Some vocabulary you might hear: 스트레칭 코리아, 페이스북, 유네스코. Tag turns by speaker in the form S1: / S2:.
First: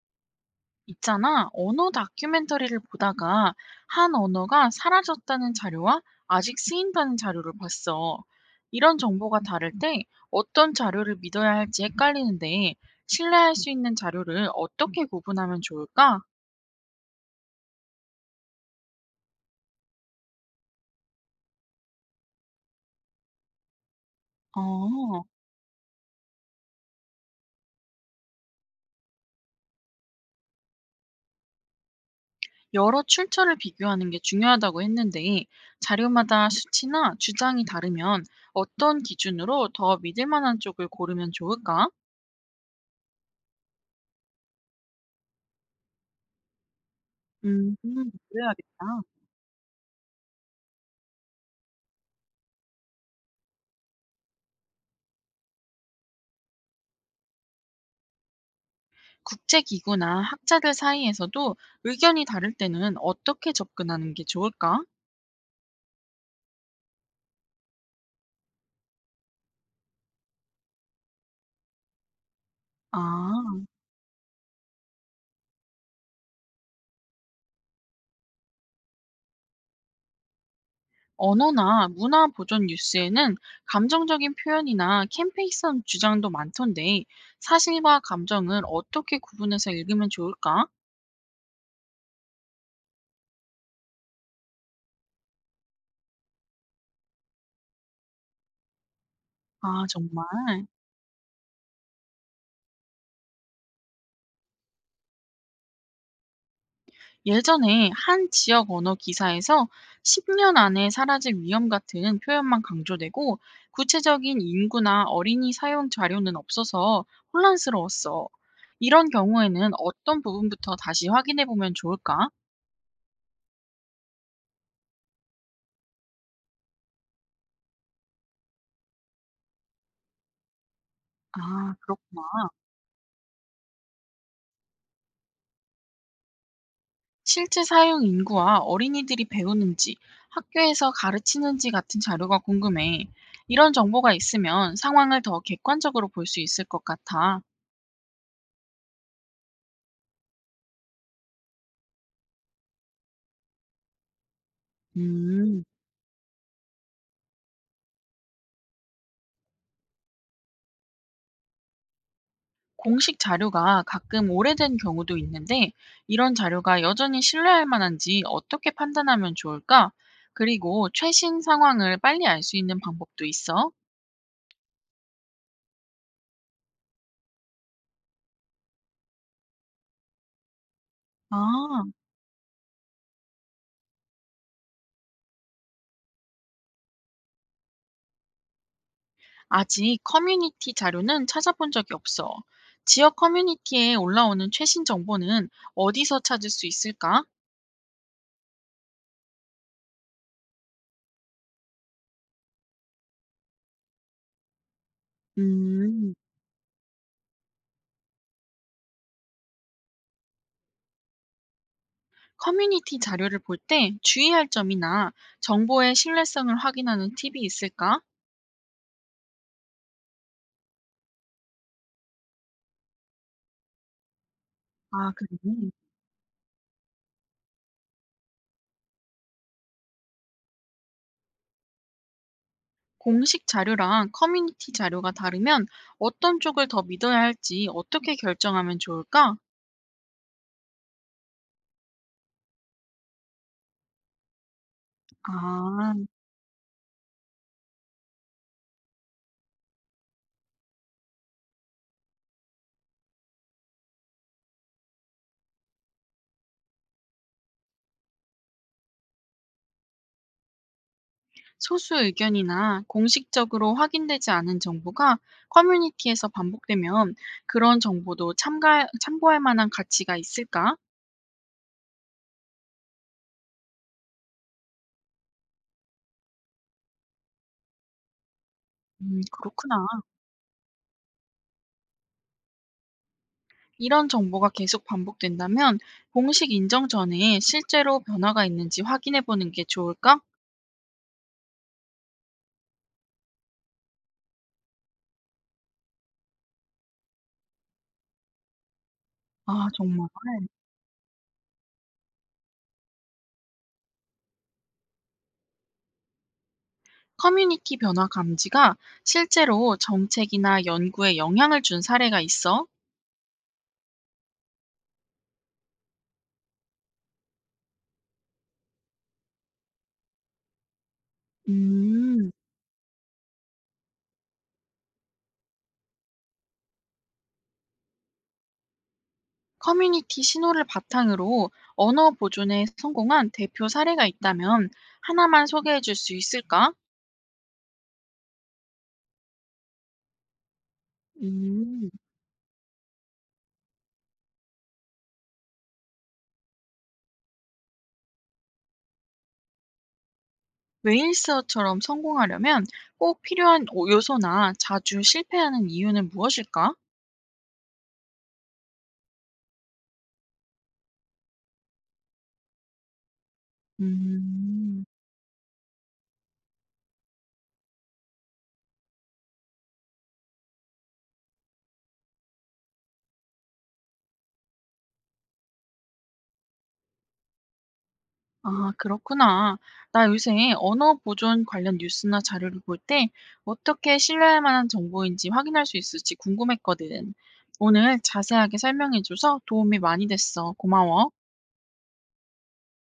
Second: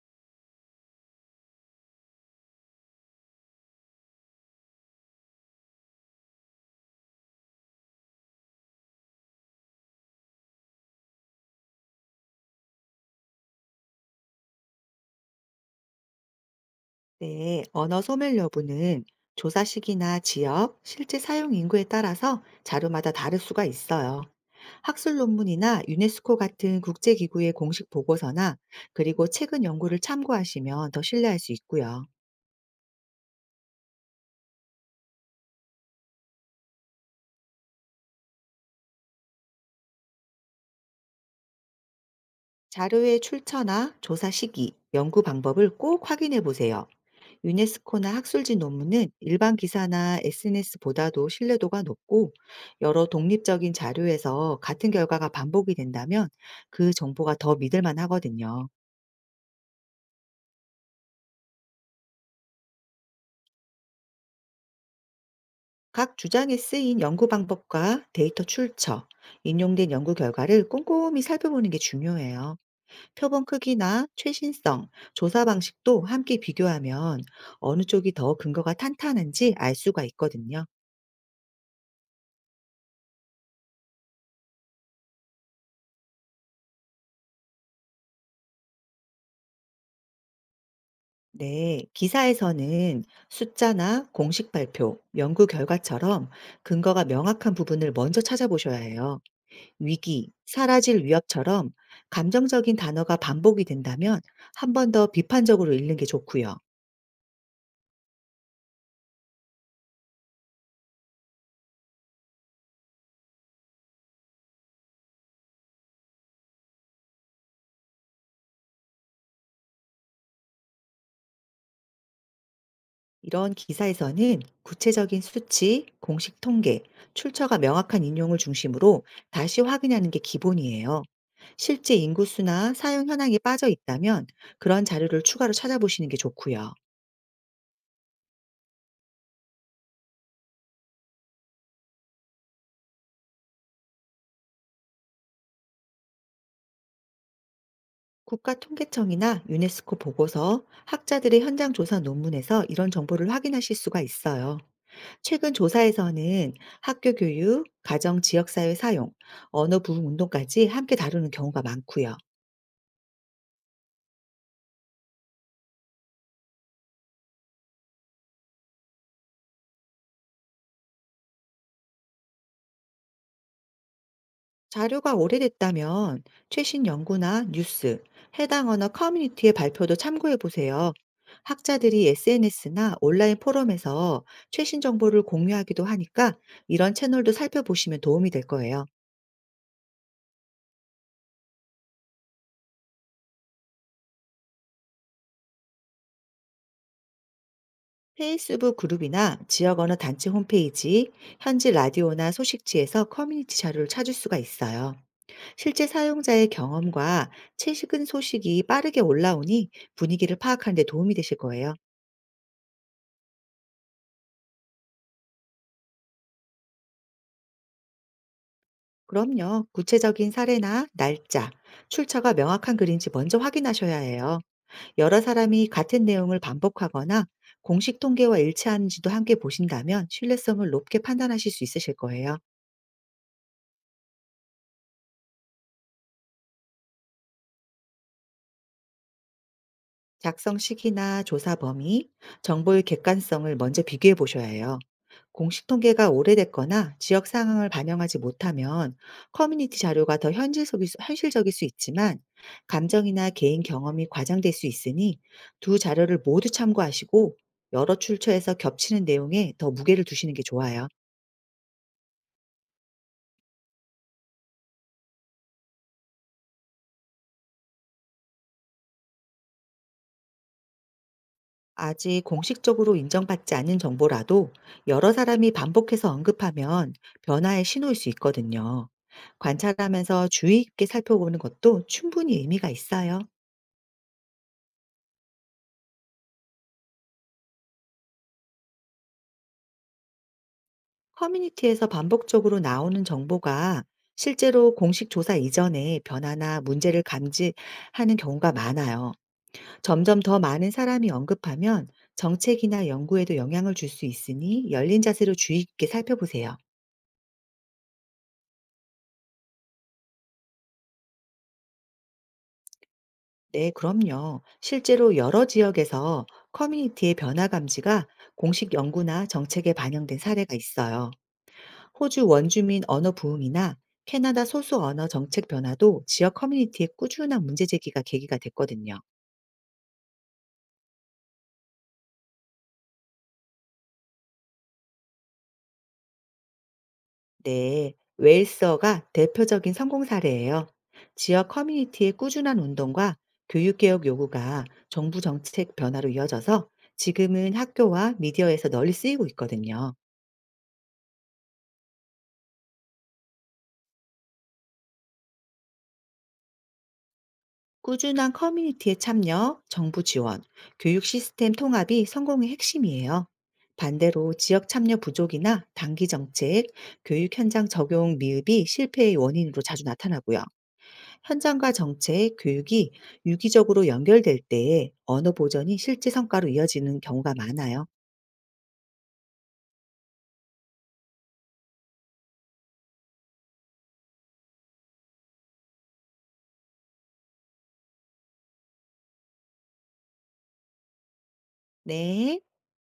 S1: 있잖아, 언어 다큐멘터리를 보다가 한 언어가 사라졌다는 자료와 아직 쓰인다는 자료를 봤어. 이런 정보가 다를 때 어떤 자료를 믿어야 할지 헷갈리는데 신뢰할 수 있는 자료를 어떻게 구분하면 좋을까?
S2: 네, 언어 소멸 여부는 조사 시기나 지역, 실제 사용 인구에 따라서 자료마다 다를 수가 있어요. 학술
S1: 어,
S2: 논문이나 유네스코 같은 국제기구의 공식 보고서나 그리고 최근 연구를 참고하시면 더 신뢰할 수 있고요.
S1: 여러 출처를 비교하는 게 중요하다고 했는데 자료마다 수치나 주장이 다르면 어떤 기준으로 더 믿을 만한 쪽을 고르면 좋을까?
S2: 자료의 출처나 조사 시기, 연구 방법을 꼭 확인해 보세요.
S1: 음,
S2: 유네스코나 학술지
S1: 그래야겠다.
S2: 논문은 일반 기사나 SNS보다도 신뢰도가 높고 여러 독립적인 자료에서 같은 결과가 반복이 된다면 그 정보가 더 믿을 만하거든요.
S1: 국제기구나 학자들 사이에서도 의견이 다를 때는 어떻게 접근하는 게 좋을까?
S2: 각 주장에 쓰인 연구 방법과 데이터 출처, 인용된 연구 결과를 꼼꼼히 살펴보는 게 중요해요. 표본
S1: 아,
S2: 크기나 최신성, 조사 방식도 함께 비교하면 어느 쪽이 더 근거가 탄탄한지 알 수가 있거든요.
S1: 언어나 문화 보존 뉴스에는 감정적인 표현이나 캠페인성 주장도 많던데 사실과 감정을 어떻게 구분해서 읽으면 좋을까?
S2: 네, 기사에서는 숫자나 공식 발표, 연구 결과처럼 근거가 명확한 부분을 먼저 찾아보셔야 해요.
S1: 아, 정말.
S2: 위기, 사라질 위협처럼 감정적인 단어가 반복이 된다면 한 번 더 비판적으로 읽는 게 좋고요.
S1: 예전에 한 지역 언어 기사에서 10년 안에 사라질 위험 같은 표현만 강조되고 구체적인 인구나 어린이 사용 자료는 없어서 혼란스러웠어. 이런 경우에는 어떤 부분부터 다시 확인해 보면 좋을까?
S2: 이런 기사에서는 구체적인 수치, 공식 통계, 출처가 명확한 인용을 중심으로 다시 확인하는 게 기본이에요.
S1: 아,
S2: 실제
S1: 그렇구나.
S2: 인구수나 사용 현황이 빠져 있다면 그런 자료를 추가로 찾아보시는 게 좋고요.
S1: 실제 사용 인구와 어린이들이 배우는지, 학교에서 가르치는지 같은 자료가 궁금해. 이런 정보가 있으면 상황을 더 객관적으로 볼 수 있을 것 같아.
S2: 국가통계청이나 유네스코 보고서, 학자들의 현장 조사 논문에서 이런 정보를 확인하실 수가 있어요. 최근
S1: 음.
S2: 조사에서는 학교 교육, 가정 지역사회 사용, 언어 부흥 운동까지 함께 다루는 경우가 많고요.
S1: 공식 자료가 가끔 오래된 경우도 있는데 이런 자료가 여전히 신뢰할 만한지 어떻게 판단하면 좋을까? 그리고 최신 상황을 빨리 알 수 있는 방법도 있어?
S2: 자료가 오래됐다면 최신 연구나 뉴스, 해당 언어 커뮤니티의 발표도 참고해 보세요.
S1: 아,
S2: 학자들이 SNS나 온라인 포럼에서 최신 정보를 공유하기도 하니까 이런 채널도 살펴보시면 도움이 될 거예요.
S1: 아직 커뮤니티 자료는 찾아본 적이 없어. 지역 커뮤니티에 올라오는 최신 정보는 어디서 찾을 수 있을까?
S2: 페이스북 그룹이나 지역 언어 단체 홈페이지, 현지 라디오나 소식지에서 커뮤니티 자료를 찾을 수가 있어요. 실제
S1: 음,
S2: 사용자의 경험과 최근 소식이 빠르게 올라오니 분위기를 파악하는 데 도움이 되실 거예요.
S1: 커뮤니티 자료를 볼 때 주의할 점이나 정보의 신뢰성을 확인하는 팁이 있을까?
S2: 그럼요. 구체적인 사례나 날짜, 출처가 명확한 글인지 먼저 확인하셔야 해요.
S1: 아,
S2: 여러
S1: 그래.
S2: 사람이 같은 내용을 반복하거나 공식 통계와 일치하는지도 함께 보신다면 신뢰성을 높게 판단하실 수 있으실 거예요.
S1: 공식 자료랑 커뮤니티 자료가 다르면 어떤 쪽을 더 믿어야 할지 어떻게 결정하면 좋을까?
S2: 작성 시기나 조사 범위, 정보의 객관성을 먼저 비교해 보셔야 해요. 공식
S1: 아,
S2: 통계가 오래됐거나 지역 상황을 반영하지 못하면 커뮤니티 자료가 더 현실적일 수, 현실적일 수 있지만 감정이나 개인 경험이 과장될 수 있으니 두 자료를 모두 참고하시고 여러 출처에서 겹치는 내용에 더 무게를 두시는 게 좋아요.
S1: 소수 의견이나 공식적으로 확인되지 않은 정보가 커뮤니티에서 반복되면 그런 정보도 참고할 만한 가치가 있을까?
S2: 아직 공식적으로 인정받지 않은 정보라도 여러 사람이 반복해서 언급하면 변화의 신호일 수 있거든요.
S1: 그렇구나.
S2: 관찰하면서 주의 깊게 살펴보는 것도 충분히 의미가 있어요.
S1: 이런 정보가 계속 반복된다면 공식 인정 전에 실제로 변화가 있는지 확인해 보는 게 좋을까?
S2: 커뮤니티에서 반복적으로 나오는 정보가 실제로 공식 조사 이전에 변화나 문제를 감지하는 경우가 많아요.
S1: 아, 정말.
S2: 점점 더 많은 사람이 언급하면 정책이나 연구에도 영향을 줄 수 있으니 열린 자세로 주의 깊게 살펴보세요.
S1: 커뮤니티 변화 감지가 실제로 정책이나 연구에 영향을 준 사례가 있어?
S2: 네, 그럼요. 실제로 여러 지역에서 커뮤니티의 변화 감지가 공식 연구나 정책에 반영된 사례가 있어요. 호주
S1: 음,
S2: 원주민 언어 부흥이나 캐나다 소수 언어 정책 변화도 지역 커뮤니티의 꾸준한 문제 제기가 계기가 됐거든요.
S1: 커뮤니티 신호를 바탕으로 언어 보존에 성공한 대표 사례가 있다면 하나만 소개해 줄 수 있을까?
S2: 네, 웨일스어가 대표적인 성공 사례예요. 지역
S1: 음.
S2: 커뮤니티의 꾸준한 운동과 교육개혁 요구가 정부 정책 변화로 이어져서 지금은 학교와 미디어에서 널리 쓰이고 있거든요.
S1: 웨일스어처럼 성공하려면 꼭 필요한 요소나 자주 실패하는 이유는 무엇일까?
S2: 꾸준한 커뮤니티의 참여, 정부 지원, 교육 시스템 통합이 성공의 핵심이에요. 반대로 지역
S1: 음.
S2: 참여 부족이나 단기 정책, 교육 현장 적용 미흡이 실패의 원인으로 자주 나타나고요. 현장과 정책, 교육이 유기적으로 연결될 때 언어 보전이 실제 성과로 이어지는 경우가 많아요.
S1: 아, 그렇구나. 나 요새 언어 보존 관련 뉴스나 자료를 볼 때 어떻게 신뢰할 만한 정보인지 확인할 수 있을지 궁금했거든. 오늘 자세하게 설명해줘서 도움이 많이 됐어. 고마워.
S2: 네.